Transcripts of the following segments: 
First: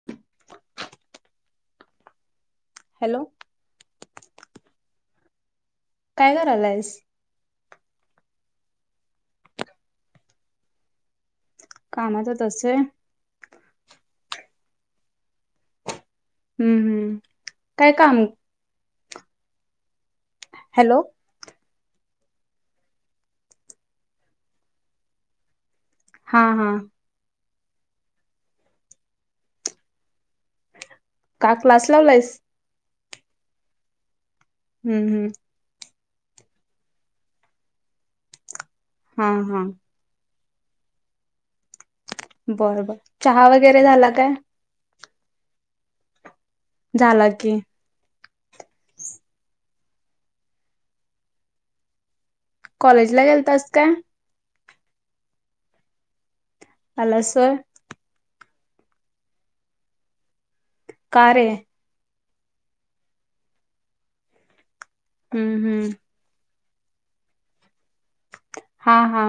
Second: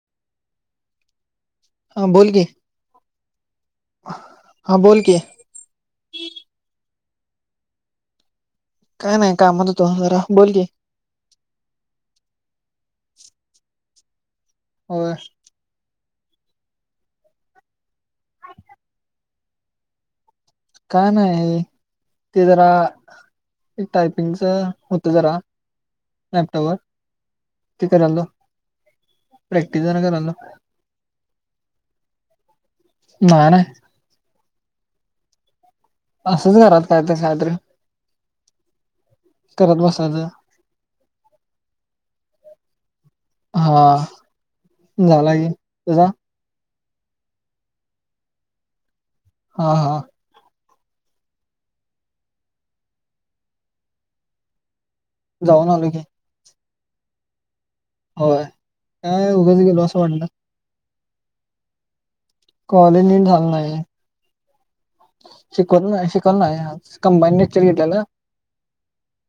[inaudible] हा बोल की. हॅलो हा बोल की काय करालायस. काय नाही कामत होतो जरा. बोल की. कामात होतास होय. होय. हम्म हम्म काय काम? हॅलो. काय नाही. ते जरा, टायपिंगच होत जरा हा हा लॅपटॉपवर. ते करायलो. प्रॅक्टिस जरा करायलो. का क्लास लावलायस? नाय नाही. हम्म हम्. असंच घरात कायतर कायतर हा हा करत बसायचं. बरं. चहा वगैरे हा झाला काय? झाला की. तुझा? झाला की. हा हा. कॉलेजला गेलतास काय? जाऊन आलो की. आलास होय. होय. काय उगच गेलो असं वाटलं. का रे? कॉलेज नीट झालं नाही. हम्म हम्म शिकवल नाही शिकवल नाही आज कंबाईन लेक्चर घेतल्याल. हा हा.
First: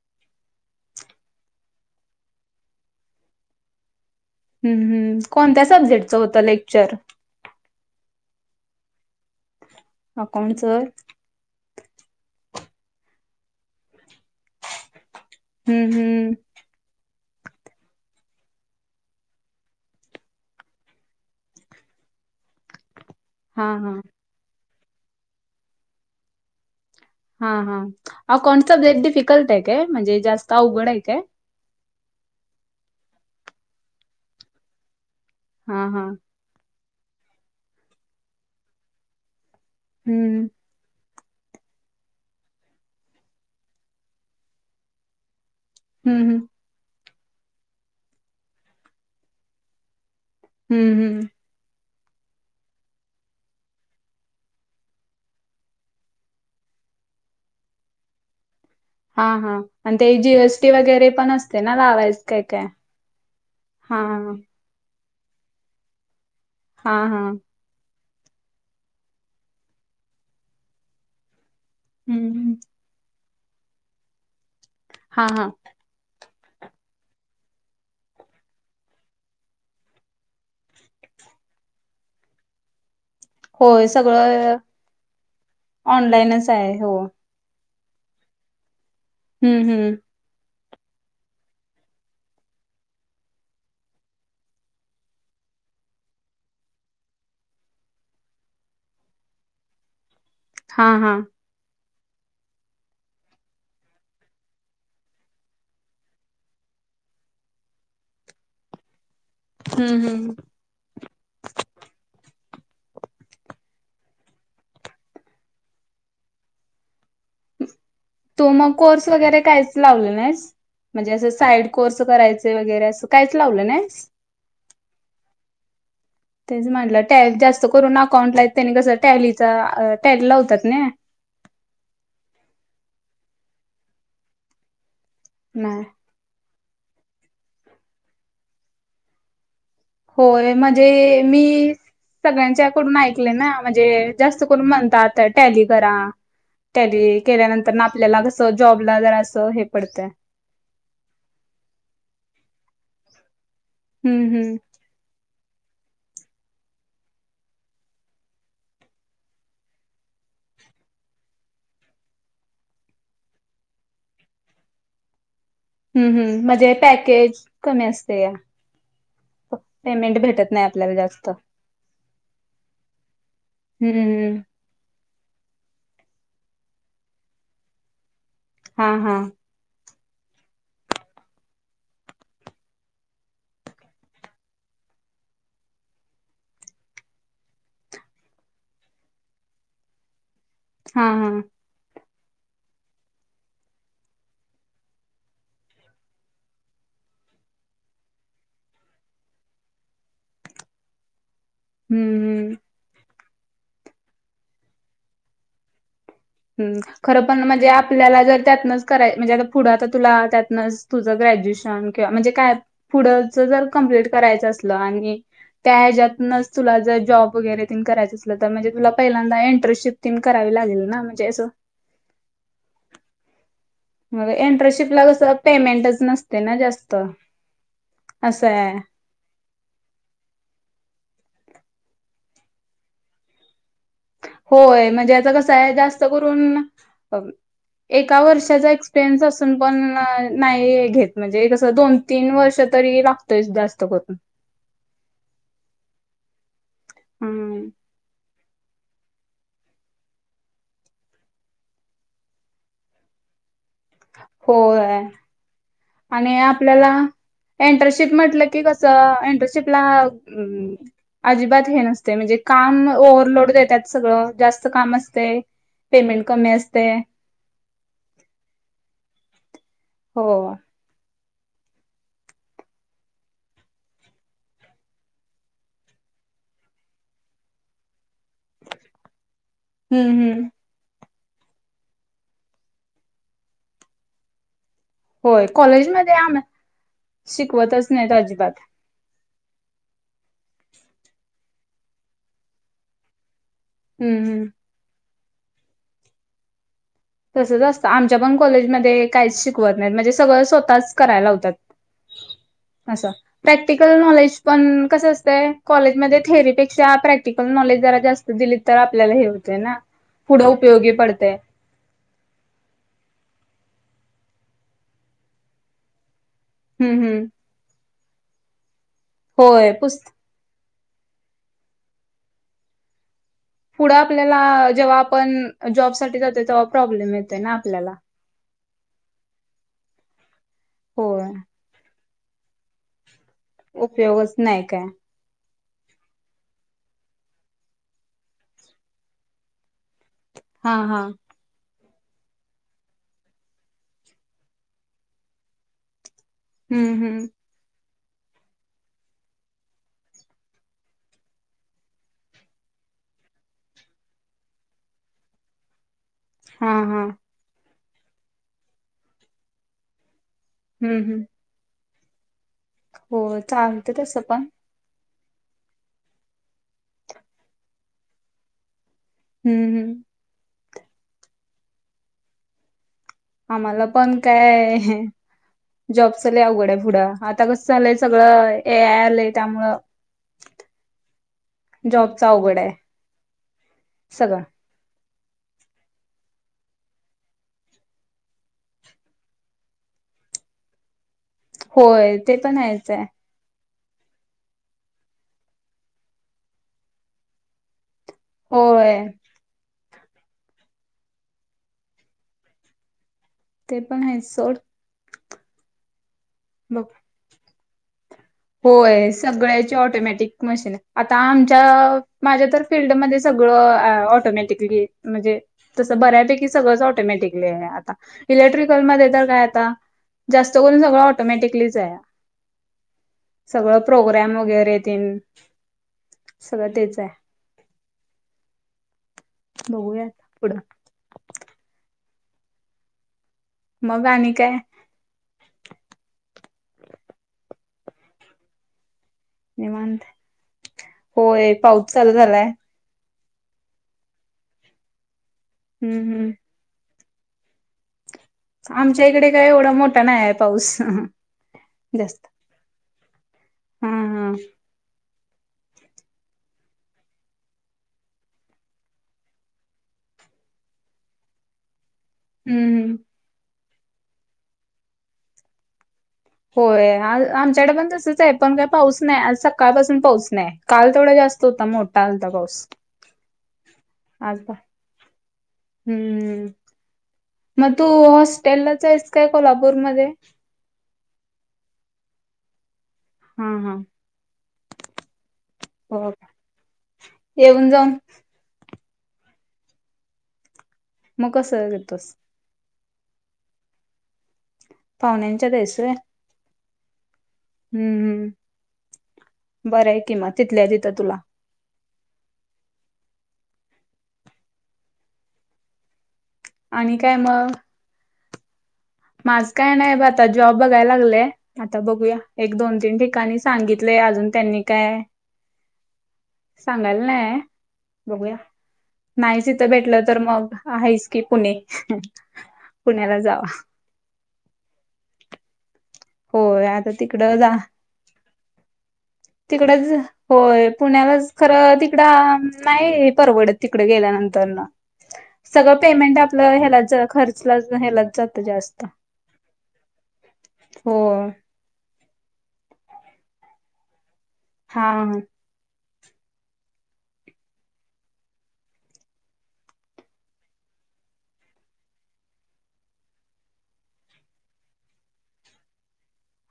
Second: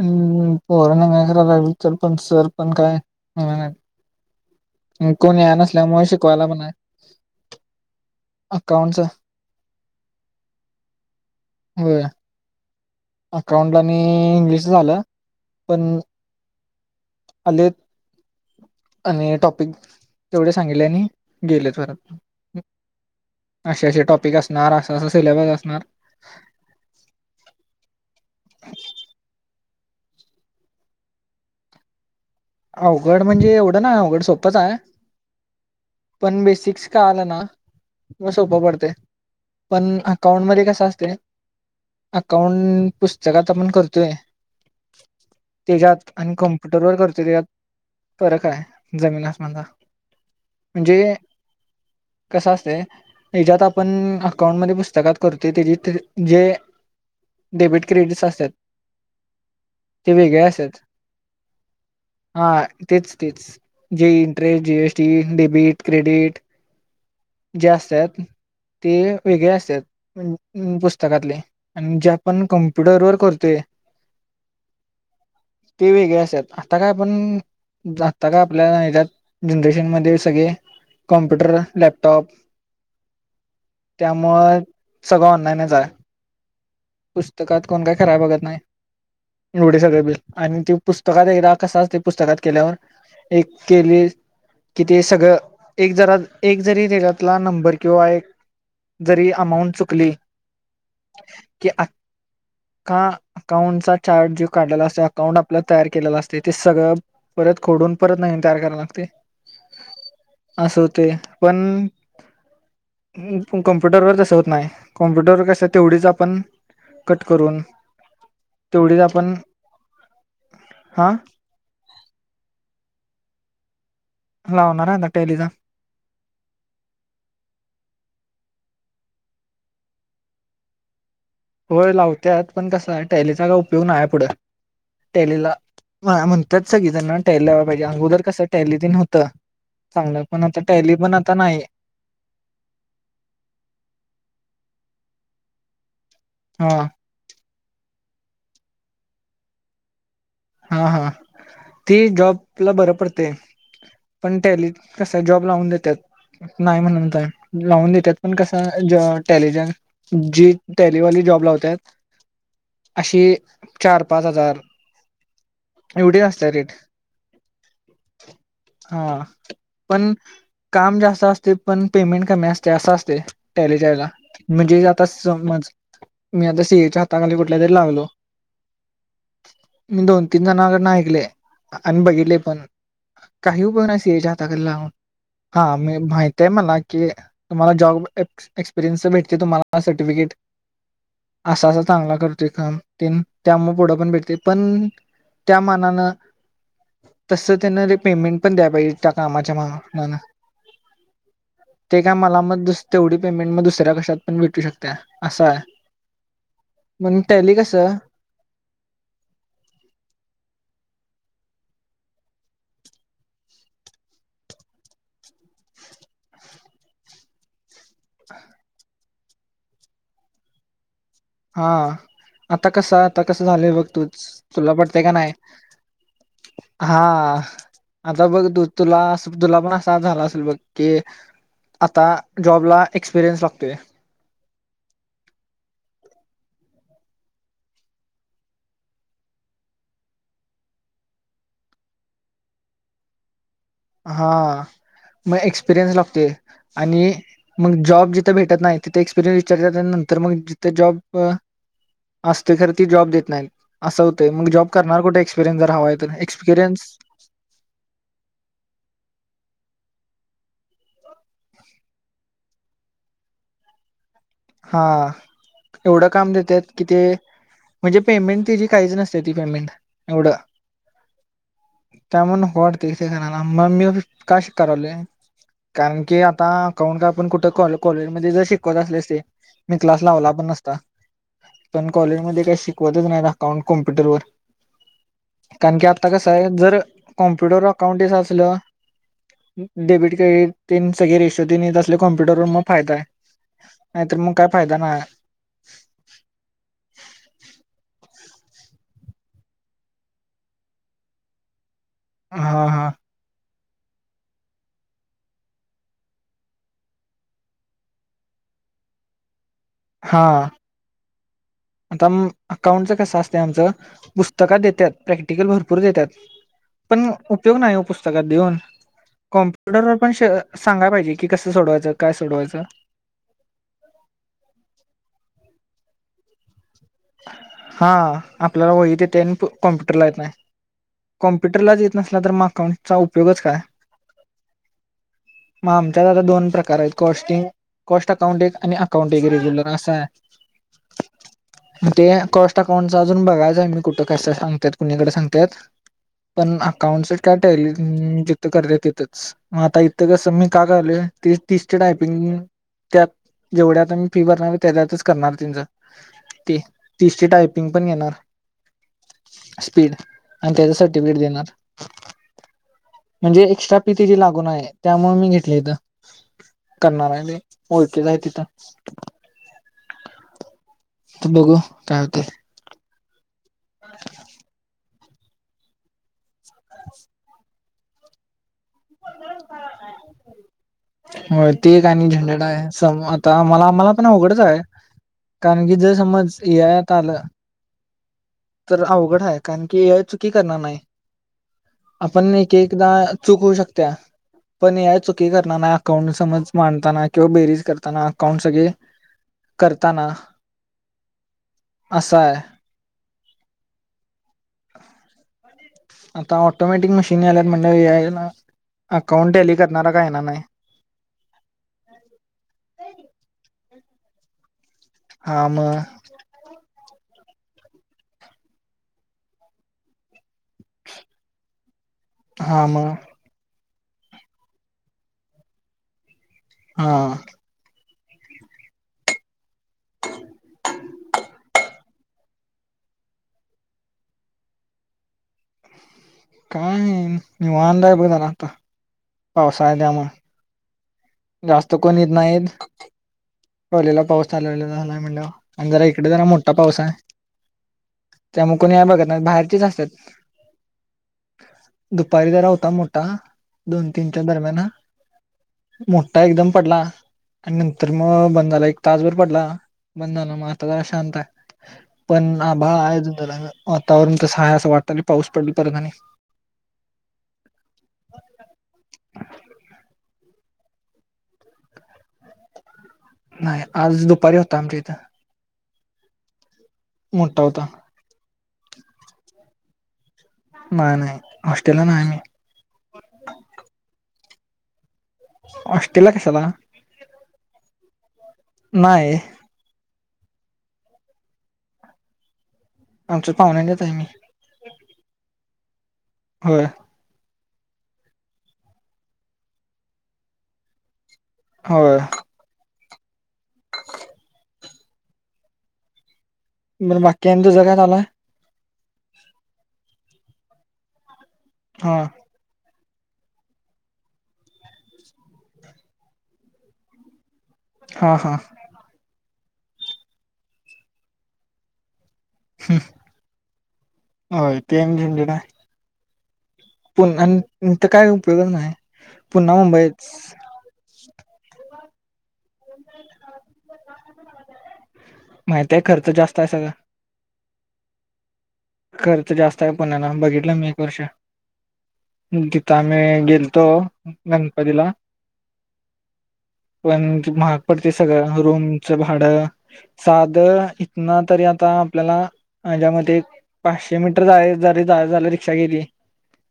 हम्म पोरांन सर पण काय आलं नाहीत. हम्म हम्म कोण याय कोणत्या नसल्यामुळ सब्जेक्टचं होतं शिकवायला पण नाय. लेक्चर? अकाउंटच अकाउंटच होय. होय. अकाउंटला आणि इंग्लिशच झालं. हम्म पण हम्म, आलेत. आणि टॉपिक, तेवढे सांगितले आणि गेलेत परत. हा असे हा असे टॉपिक असणार. असं असं सिलेबस असणार. हा हा, अकाउंटचे लय डिफिकल्ट आहे काय? म्हणजे जास्त अवघड आहे काय? अवघड म्हणजे, एवढं नाय अवघड, सोपच हाय. हा हा. पण बेसिक्स कळालं ना, म सोपं पडतेय. पण हम्म अकाउंट मध्ये कस असतय. अकाउंट पुस्तकात आपण करतोय. तेच्यात हम्म हम्म आणि कंप वर करतोय यात फरक आहे जमीन आसमानचा हम्म म्हणजे हम्म कसं असतय. हेज्यात आपण, अकाउंटमध्ये पुस्तकात करतोय. तेजी तेजी जे डेबिट क्रेडिटस असतात. हा हा, आणि ते वेगळे असतात जीएसटी वगैरे पण असते ना लावायच. काय हा. काय तेच तेच, हा जे इंटरेस्ट, जीएसटी, डेबिट, क्रेडिट, हा हा. जे असतात. ते वेगळे असतात. पुस्तकातले. अन ज्या पण हम्म कम्प्युटर वर करतोय हां हां. ते वेगळे आसत्यात. आता काय पण, जाता काय आपल्या याच्यात जनरेशनमध्ये सगळे? कॉम्पूटर, लॅपटॉप होय सगळं अ त्यामुळे सगळं ऑनलाइनच हाय, हो. त कात कोण काय कराय बघत नही, हम्म एवढं हम्म सगळं बिल, आणि ते पुस्तकात एकदा कस असतय पुस्तकात केल्यावर, एक केली कि ते सगळं, एक जरा, एक जरी त्याच्यातला नंबर किंवा एक जरी अमाऊंट चुकली. हां हां. कि अख्खा अकाउंटचा चारज जो काढलेला असतो, अकाउंट आपला तयार केलेला असत त ते सगळं परत खोडून, परत नवीन तयार कराव लागतय. हम्म, हम्म. असं होतय, पण म कॉम्प्युटरवर तसं होत नाही, कॉम्प्युटरवर कसं, तेवढीच आपण कट करून तु मग तेवढीच कोर्स आपण वगैरे कायच लावला नाहीस, हा म्हणजे असं साईड कोर्स करायचे वगैरे, असं काहीच लावलं नाहीस. लावनार य आता टेलिचा. तेच म्हनलं टॅल जास्त करून अकाउंट ला यत त्यानी कस, टॅलीचा-टॅल लावतात ना? होय लावत्यात, पण कसय, टॅलीचा काय उपयोग नाही पुढं, टॅलीला नाही मा म्हणत्यात सगळी जण, टॅली लावाया पाहिजे, अगोदर कसं टॅली तेन होतं. चांगलं पण होय, आता टॅली पण म्हणजे आता मी नाही सगळ्यांच्याकडून ऐकलेय ना, म्हणजे जास्त करून म्हणतात, आता टॅलि करा. हा टेलि केल्यानंतर, न आपल्याला कस जॉबला जरा सं हे पडतय. हां हां ती जॉबला बर पडतय, हम्म पण हम्म टेलि. कस, जॉब लावून देत्यात. नाही म्हणत नाय, लावून देतात, पण कसं अ टेलिजन् जी टॅलीवाली जॉब लावत्यात, अशी चार पाच हजार, हम् एवढी हम्, असते रेट म्हणजे पॅकेज कमी असत या. हां पण पेमेंट भेटत नाही आपल्याला काम जास्त असतय, पण पेमेंट कमी असतय, असं असतय. टॅलीच्या ह्याला, हम्म म्हणजे त समज आता मी आता सीएच्या हाताखाली कुठल्या तरी लागलो. हां हां. मी दोन तीन जनाकडन ऐकलय आणि बघितले पण. काही उपयोग नही सीएच्या हाताखाली लागुन, हां मी माहितय मला की तुम्हाला जॉब एक्सपिरियन्स भेटते, तुम्हाला सर्टिफिकिट हां हां. असा-असा चांगला करतोय का, त्यामु पुढं पण भेटते पण त्या मानानं तस त्यांन र पेमेंट पण द्या पाहिजे, त्या कामाच्या मा -मानान ते काय मला हम्म मग दुस तेवढी पेमेंट, मग दुसऱ्या कशात पण भेटू शकत्याय, असं हाय. हम्, खरं पण म्हणजे आपल्याला जर त्यातनच. कराय म्हणजे आता पुढं, आता तुला त्यातनच तुझं ग्रॅज्युएशन किंवा म्हणजे काय पुढ च जर कंप्लीट करायचं असलं आणि त्या येझ्यातनच तुला जर जॉब वगैरे तेन करायच दिसलं तर म्हणजे तुला पहिल्यांदा एंटर शिप तीन करावी लागेल ना म्हणजे असं हा आता कसं आता कसं झालंय बघ तुच मग तुला पटतंय एंटरशिपला का नाही कसं पेमेंटच नसते ना जास्त हा आता बघ असं तु आहे. तुला अस तुला पण असा झाला असेल बघ की आता जॉबला एक्सपिरियन्स लागतोय. होय म्हणजे आता कसं हाय जास्त करून एका वर्षाचा एक्सपिरियन्स असून पण न्हाय न्हाय घेत म्हणजे कसं दोन तीन वर्ष तरी लागतोयच जास्त करून हा मग एक्सपिरियन्स लागतोय आणि हम्म मग जॉब जि थ भेटत नाही तिथे एक्सपिरियनस विचारत्यात आणि नंतर मग जिथे जॉब असतोय खर ती जॉब देत नाही असं होतंय मग जॉब करणार होय कुठे एसपिरियन्स जर हवा आहे तर आणि एक्सपिरियन्स आपल्याला एंटरशिप म्हटलं की कसं एंटरशिपला अजिबात हे नसते म्हणजे काम ओव्हरलोड देत्यात सगळं जास्त हा काम असते एवढं पेमेंट काम कमी देतात की असते. ते म्हणजे पेमेंट तिची काहीच नसते ती पेमेंट एवढं. [inaudible] त्यामुळं नको वाटतंय ते करायला म मी का शिका लागलोय. कारण की आता अकाउंट काय आपण कुठं कॉ कॉलेजमध्ये जर शिकवत असले स ते मी क्लास हम्म लावला हम्म पण नसता पण कॉलेजमध्ये काही शिकवतच नाही अकाउंट कॉम्प्युटर वर होय कारण की आता कॉलेजमध्ये कसं आम हाय जर कॉम्प्युटर शिकवतच अकाउंट नाहीत येत अजिबात असलं डेबिट क्रेडिट तेन सगळे रेशो तेन येत असले कॉम्प्युटर मग फायदा हाय. नाहीतर मग काय फायदा न्हाय हाय. तसंच असतं आमच्या पण कॉलेजमध्ये काहीच शिकवत नाहीत म्हणजे सगळं स्वतःच करायला लावतात. हा! हा असं! प्रॅक्टिकल नॉलेज पण कसं असतंय कॉलेजमध्ये थेअरीपेक्षा प्रॅक्टिकल नॉलेज जरा जास्त दिलीत तर आपल्याला हे होते ना हा पुढं उपयोगी पडते. आता अ अकाउंटचं कसं असतय आमचं पुस्तकात देत्यात प्रॅक्टिकल भरपूर देत्यात. हम् पण हम् उपयोग नाही ओ पुस्तकात देऊन होय कॉम्प्युटरवर पुस् पण शर सांगाय पाहिजे की कसं सोडवायचं काय सोडवायचं पुढं आपल्याला जेंव्हा आपण जॉब साठी जातो तेंव्हा प्रॉब्लेम येते ना हा आपल्याला आपल्याला वहीत येतय आणि कॉम्प्युटरला येत नाही होय कॉम्प्युटरलाच येत त नसला तर म अकाउंटचा उपयोगच काय? उपयोगच न्हाय काय. म आमच्यात आता दोन प्रकार आहेत कॉस्टिंग कॉस्ट अकाउंट एक आणि अकाउंट एक रेग्युलर असा आहे. हा हा! ते कॉस्ट अकाउंटचा अजून बघायचं आहे मी कुठं कसं सांगत्यात कुणीकडे सांगत्यात. पण हम्म अकाउंटस हम्म काय टॅली जिथं करत्यात तिथंच म आता इथं कसं मी का घ्यालोय तीस तीस च टायपिंग त्यात जेवढ्या आता मी फी भरणार तेझ्यातच करणार त्यांचं ते हा हा तिसची टायपिंग पण घेणार स्पीड आणि त्याच हम्म सर्टिफिकेट हम्म देणार हो म्हणजे एक्स्ट्रा चालत फी तिझी तसं लागू पण न्हाय हाय. त्यामुळे मी घेतली इथं करणार आहे. ओळखीच आहे तिथं हम्म. हम्म त बघू काय होते. आम्हाला पण काय जॉबस ल अवघड्या पुढं आता कस झालंय. सगळं हे आलंय त्यामुळ हो ते का आणि झंडडा आहे. स आता मला आ म्हाला पण अवघडच सगळं आहे. कारण की जर समज ए आयात आलं. तर अवघड आहे. कारण की चुकी करणार नाही. होय आपण ते एक पण एकदा आहेच आहे चुक होऊ शकत्या पण या चुकी करताना अकाउंट समज मांडताना किंवा बेरीज करताना. अकाउंट सगळे होय करताना असा आहे. ते पण आहे सोड. आता बघ ऑटोमॅटिक मशीन आल्या म्हणज आहे ना. होय सगळ्याची ऑटोमॅटिक मशीन आता आमच्या माझ्या तर फिल्डमध्येध्ये सगळं ऑटोमॅटिकली म्हणजे हा म तसं बऱ्यापैकी सगळ ऑटोमॅटिकली आ इलेक्ट्रिकलमध्ये तर काय आता जास्त करून सगळं ऑटोमॅटिकली जा आहे. हा म सगळं प्रोग्राम वगैरे येतील सगळं हा तेच आहे. नया पुडं मग आणि काय का नि्हारला आहे प झाला आता पावसा निवांत टम होय जास्त पाऊस कोणी चालू येत झालाय नाहीत. पलेला पाऊस चालवला झालाय म्हणलं आणि जरा हम्म इकडे जरा हम्म मोठा पाऊस आहे. त्यामुळे कोणी या बघत आमच्या नाही. इकडे काय बाहेरचेच एवढा असतात मोठा नाही आहे पाऊस जास्त दुपारी तर होता मोठ हा दोन हा तीनच्या हम्म दरम्यान हा मोठा एकदम पडला. आणि नंतर मग बंधाला एक तासभर पडला बंधाला मग आता जरा शांत आहे. पण आभा हम्म आहे. जून जला वातावरण त सहाय असं वाटत पाऊस पडली. परत आणि होय आ आमच्याकडे पण तसच आहे. पण काय पाऊस नाही आज सकाळपासून पाऊस नाही. काल तेवढा जास्त होता मोठा आलता पाऊस. नाही आज दुपारी होता आमच्याथ हम्म. म्हठा होता. मग तू हॉस्टेलला जा आहेस काय कोल्हापूरमध्येध्ये नाही नाही हॉस्टेल नाही म्ही हम हम. ऑस्ट्रेलला कशाला येऊन जाऊन नाही. मग कसं देतोस. आमच्या पाहुण्या येत आहे. मी पाहुण्यांच्या देस आहे. हो. हम्म हम् बरं आहे किमा तिथल्या तिथं तुला हो. [inaudible] आणि मर काय बागकी मग त जगा आला. माझ काय नाही ब आता. जॉब बघायला लागलेय. आता हा बघूया. एक दोन तीन ठिकाणी सांगितलेय. अजून त्यांनी काय सांगेल नाही. हा बघूया, हा नाहीच इथ भेटल तर मग आहेच की पुणे. पुण्याला जावा. हो तेन झंझड आहे. हो आ पुण आणि इथ काय उपयोगच नाही. पुन्हा तिकडच मुंबईच होय पुण्यालाच खर तिकड नाही परवडत तिकडे गेल्यानंतर ना. सगळ माहिती आहे खर्च पेमेंट जास्त आपल आहे सगळा ह्याला खर्चला ह्यालात जात जास्त. खर्च जास्त आहे पुण्याला. बघितल मी एक हो वर्ष. तिथ आम्ही गेलतो हा गणपतीला. हा [inaudible] पण ते महाग पडते सगळ. रूमच भाड साध इथन तरी आता आपल्याला, माझ्या मते पाचशे मीटर जायच जरी झाल. रिक्षा केली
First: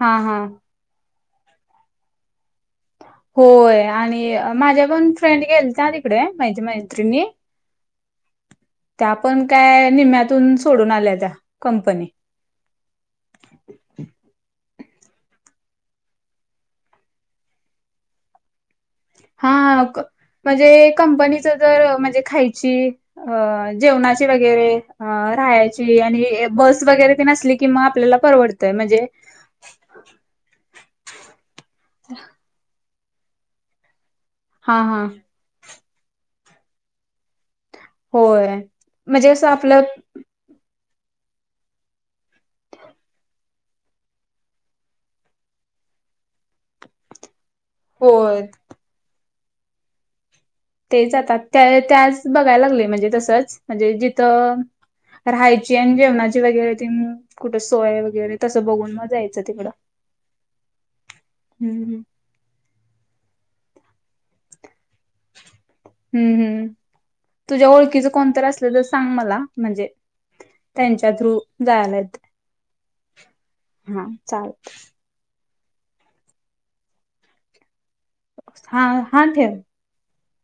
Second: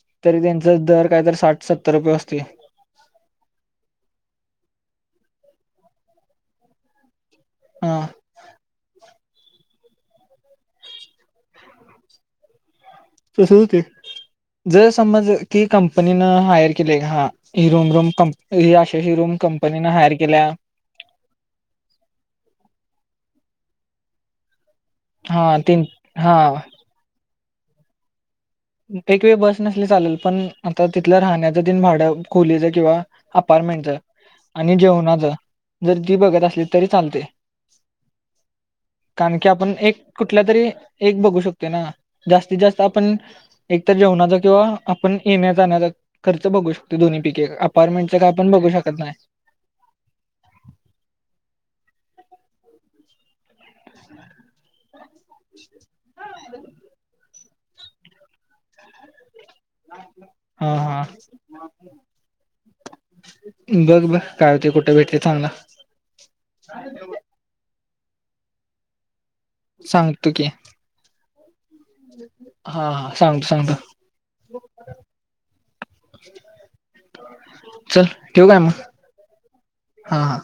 हा हा तरी त्यांच ज दर काय तर साठ सत्तर रुपये असते. होय, आणि माझ्या पण फ्रेंड गेलत्या तिकडे. माझ्या मैत्रिणी. हा त्या पण काय निम्यातून सोडून आल्या त्या कंपनी. तस हो ते जर समज की कंपनीन हायर केले, हा हि रूम रूम कं ही अशा हि रूम कंपनीने हायर केल्या ते कंपनी जर म्हणजे खायची, जेवणाची वगैरे ह हा तीन राहायची. आणि हा बस वगैरे तेन असली कि मग आपल्याला परवडते. एक वेळ बस नसली चालेल. पण आता तिथल राहण्याच तेन भाड खोलीच किंवा अपार्टमेंटच, आणि हा हा जेवणाच जर ती बघत असली तरी चालते. होय म्हणजे कारण असं की आपण आपलं एक कुठल्या तरी एक बघू शकते ना. जास्तीत जास्त आपण एक तर जेवणाचा किंवा आपण येण्या जाण्याचा खर्च बघू शकतो. दोन्ही पैकी एक. हो अपार्टमेंटं काय आपण बघू शकत नाही. ते जातात. त्या त्याच बघायला लागले म्हणजे तसच. म्हणजे जिथ राहायची आणि जेवणाची वगैरे तेन कुठ सोय वगैरे तस बघून मग जायच तिकड. हा हा हम्म बघ बर काय होते. कुठे भेटले चांगल. हम्म हम्म तुझ्या ओळखीच कोणतरी असल तर सांग मला. म्हणजे सांगतो की त्यांच्या थ्रू जायलायत हा सांगतो सांगतो. हा चाल चल ठेवू काय हा मग. हा ठेव. हा हा